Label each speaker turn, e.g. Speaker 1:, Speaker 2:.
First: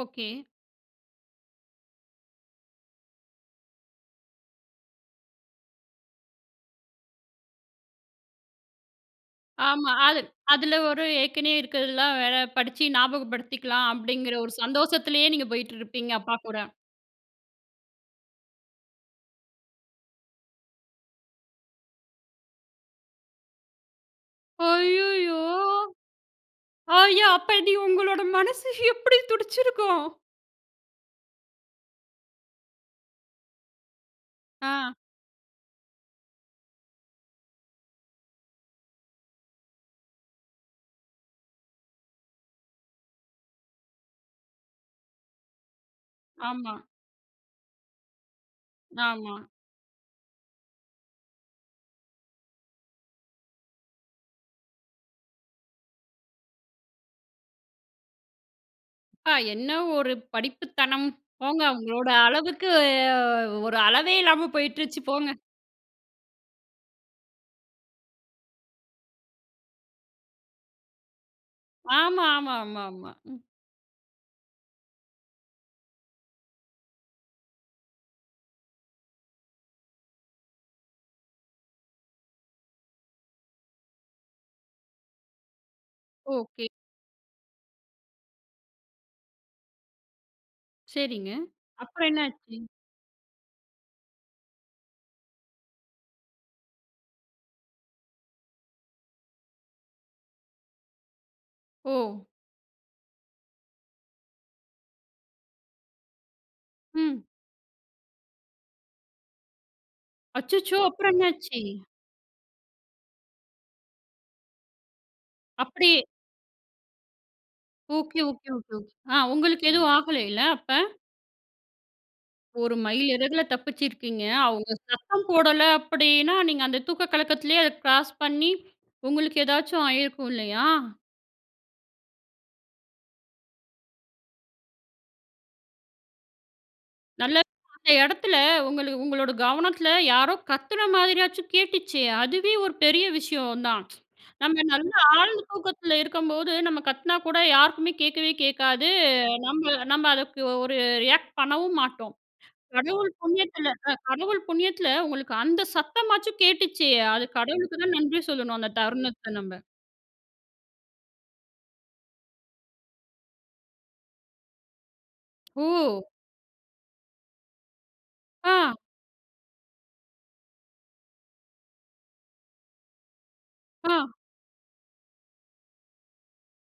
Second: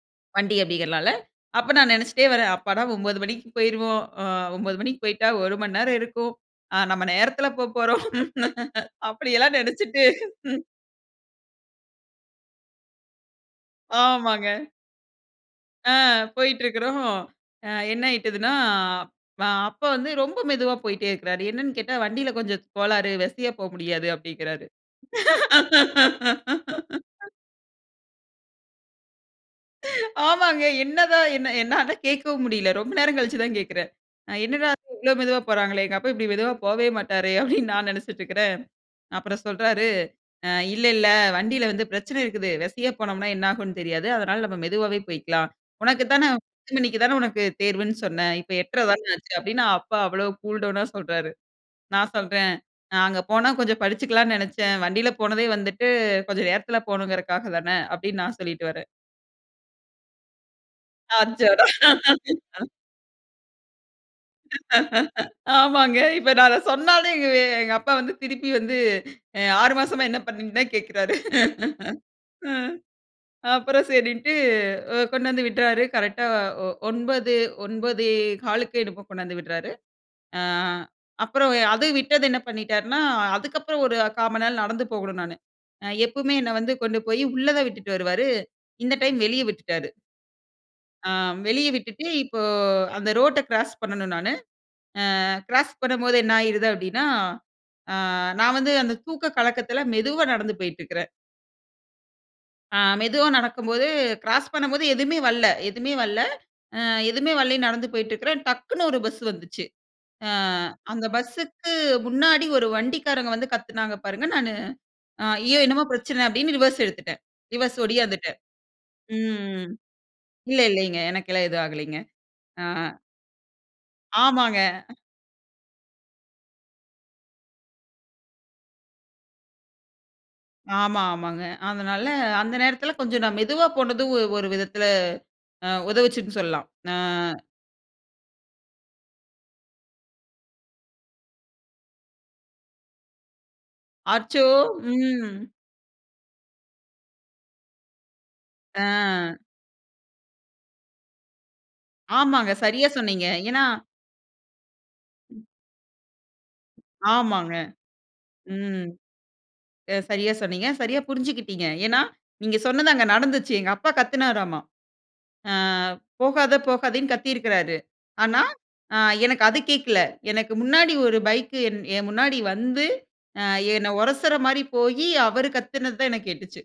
Speaker 1: Okay.
Speaker 2: வண்டி அப்டிங்கிறனால அப்ப நான் நெனைச்சுட்டே வர்றேன், அப்பாடா 9 மணிக்கு போய்ருவோம். ஆ 9 மணிக்கு போய்ட்டா 1 மணி நேரம் இருக்கும். ஆ நம்ம நேரத்தில போப்போறோம் அப்டியெல்லாம்
Speaker 1: ஆமா,
Speaker 2: நெனைச்சுட்டு.
Speaker 1: அது
Speaker 2: ம்.
Speaker 1: அதில ஒரு ஏற்கனவே இருக்கிறதுலாம் வேற படிச்சு ஞாபகப்படுத்திக்கலாம். அப்டிங்கிற
Speaker 2: ஆமாங்க.
Speaker 1: ஒரு சந்தோஷத்திலேயே நீங்க
Speaker 2: ஆ
Speaker 1: போயிட்டுருப்பீங்க அப்பா கூட.
Speaker 2: போய்ட்டுருக்குறோம். என்ன ஆயிட்டதுன்னா, அ அப்ப வந்து ரொம்ப மெதுவா போய்ட்டே இருக்றாரு. என்னன்னு கேட்டா வண்டியில கொஞ்சம் கோளாறு வெசியா போ முடியாது அப்டின்கிறாரு.
Speaker 1: அய்யயோ! ஐயா அப்டி உங்களோட மனசு எப்டி துடிச்சிருக்கும்?
Speaker 2: ஆமாங்க. என்னதான் என்ன என்னால கேட்கவும் முடியல, ரொம்ப நேரம் கழிச்சு தான் கேட்கிறேன். என்னடா
Speaker 1: ஆ.
Speaker 2: இவ்ளோ மெதுவா போறாங்களே எங்க அப்பா இப்டி மெதுவா போவே மாட்டாரே அப்டின்னு நான் நெனைச்சிட்டுருக்கிறேன் அப்புறம் சொல்றாரு அ இல்ல இல்ல வண்டியில வந்து பிரச்சனை இருக்குது. வெசையா போனோம்னா என்ன ஆகும்னு தெரியாது. அதனால நம்ம மெதுவாவே போய்க்கலாம். உனக்கு தானே
Speaker 1: ஆமா.
Speaker 2: 10 மணிக்கு தான உனக்கு தேர்வுன்னு சொன்ன இப்ப 8:30 தான ஆச்சு
Speaker 1: ஆமா.
Speaker 2: அப்டின்னு அப்பா அவ்ளோ கூல் டவுனா சொல்றாரு. நான் சொல்றேன், "நான் அங்க போனா கொஞ்சம் படிச்சுக்கலாம்னு நெனைச்சேன். வண்டியில போனதே வந்துட்டு கொஞ்சம் நேரத்தில போகணுங்கறக்க தானே." அப்டின்னு நான் சொல்லிட்டு வர்றேன்.
Speaker 1: ஆ என்ன ஒரு படிப்புத்தனம், போங்க
Speaker 2: அச்சோடா
Speaker 1: உங்களோட அளவுக்கு ஒரு அளவே இல்லாம போய்டுருச்சு போங்க.
Speaker 2: ஆமாங்க. இப்ப நான் அத சொன்னாலே எங்க அப்பா வந்து திருப்பி வந்து 6 மாசமா என்ன பண்ணீங்கன்னு தான் கேட்குறாரு.
Speaker 1: ஆமா, ஆமா,
Speaker 2: ம்
Speaker 1: ஆமா, ஆமா.
Speaker 2: அப்புறம் சரின்ட்டு அ கொண்டு வந்து விட்டாரு கரெக்ட்டா ஒ 9 9.15 என்னமோ கொண்டு வந்து விடுறாரு. ஆ அப்புறம் அது விட்டது என்ன பண்ணிட்டாருன்னா, அதுக்கப்புறம் ஒரு 1/4 மணி நேரம் நடந்து போகணும் நானு. எப்பவுமே என்னை
Speaker 1: ஒகே.
Speaker 2: வந்து கொண்டு போய் உள்ள தான் விட்டுட்டு வருவாரு, இந்த டைம் வெளியே விட்டுட்டாரு. ஆ
Speaker 1: சரிங்க,
Speaker 2: வெளியே விட்டுட்டு
Speaker 1: அப்புறம்
Speaker 2: இப்போ
Speaker 1: என்னாச்சு?
Speaker 2: அந்த ரோட்ட கிராஸ் பண்ணணும் நானு. ஆ கிராஸ் பண்ணும்போது என்ன ஆயிடுது அப்டின்னா, ஆ நான் வந்து அந்த தூக்க கலக்கத்தில மெதுவா நடந்து போயிட்டுருக்கறேன்.
Speaker 1: ஓ!
Speaker 2: ஆ மெதுவா நடக்கும்போது கிராஸ் பண்ணும்போது, எதுவுமே வல்ல எதுவுமே வல்ல அ
Speaker 1: ம்.
Speaker 2: எதுவுமே வல்லைன்னு நடந்து போயிட்டு இருக்கிறேன் டக்குனு ஒரு பஸ் வந்துச்சு. ஆ
Speaker 1: அச்சச்சோ!
Speaker 2: அந்த
Speaker 1: அப்புறம் என்ன ஆச்சு?
Speaker 2: பஸ்ஸுக்கு முன்னாடி ஒரு வண்டிக்காரங்க வந்து கத்துனாங்க பாருங்க, நானு ஐயோ! என்னமோ
Speaker 1: அப்டி,
Speaker 2: பிரச்சனை அப்டின்னு ரிவர்ஸ் எடுத்துட்டேன். ரிவர்ஸ்
Speaker 1: ஓகே,
Speaker 2: ஓடியாந்துட்டேன்.
Speaker 1: Okay ,okay, okay. ஆ உங்களுக்கு
Speaker 2: ம்.
Speaker 1: எதுவும் ஆகலைல்ல
Speaker 2: இல்ல
Speaker 1: அப்ப?
Speaker 2: இல்லங்க எனக்கெல்லாம் எதுவும் ஆகலைங்க.
Speaker 1: ஒரு மைல் இறகுல
Speaker 2: ஆ.
Speaker 1: தப்பிச்சிருக்கீங்க.
Speaker 2: ஆமாங்க.
Speaker 1: அவங்க சத்தம் போடல அப்டின்னா, நீங்க அந்த தூக்க கலக்கத்திலேயே அத கிராஸ் பண்ணி, உங்களுக்கு ஏதாச்சும் ஆயிருக்கும் இல்லையா?
Speaker 2: ஆமா ஆமாங்க. அதனால அந்த நேரத்தில கொஞ்சம் நான் மெதுவா போனதும் ஒரு விதத்தில அ உதவுச்சுன்னு சொல்லலாம். ஆ.
Speaker 1: நல்ல அந்த எடத்துல உங்கள உங்களோட கவனத்தில யாரோ கத்துன மாதிரியாச்சும் கேட்டுச்சே. அதுவே ஒரு பெரிய விஷயம் தான்.
Speaker 2: அச்சோ!
Speaker 1: நம்ம நல்ல
Speaker 2: ம்.
Speaker 1: ஆழ்ந்த தூக்கத்தில இருக்கும்போது நம்ம கத்துனா கூட, யாருக்குமே கேட்கவே கேட்காது.
Speaker 2: அ.
Speaker 1: நம்ம நம்ம அதுக்கு ஒரு ரியாக்ட் பண்ணவும் மாட்டோம்.
Speaker 2: ஆமாங்க. சரியா,
Speaker 1: கடவுள்
Speaker 2: சொன்னீங்க. ஏன்னா
Speaker 1: புண்ணியத்துல அ கடவுள் புண்ணியத்துல உங்களுக்கு
Speaker 2: ம்.
Speaker 1: அந்த சத்தமாச்சும் கேட்டுச்சே. அது
Speaker 2: ஆமாங்க.
Speaker 1: கடவுளுக்கு தான் நன்றி சொல்லணும் அந்த
Speaker 2: ம்.
Speaker 1: தருணத்த நம்ப.
Speaker 2: ச சரியா, சொன்னீங்க. சரியா, புரிஞ்சுக்கிட்டீங்க. ஏன்னா, நீங்க சொன்னது அங்கு நடந்துச்சு எங்க அப்பா கத்துனாராமா. ஆ
Speaker 1: ஓ!
Speaker 2: போகாத போகாதன்னு கத்தியிருக்கிறாரு. ஆனா,
Speaker 1: ஆ.
Speaker 2: ஆ எனக்கு அது கேட்கல. எனக்கு முன்னாடி ஒரு பைக் என் என் முன்னாடி வந்து ஆ என்னை
Speaker 1: ஆ.
Speaker 2: ஒரசுற மாரி போயி அவரு கத்துனதுதான் எனக்கு கேட்டுச்சு.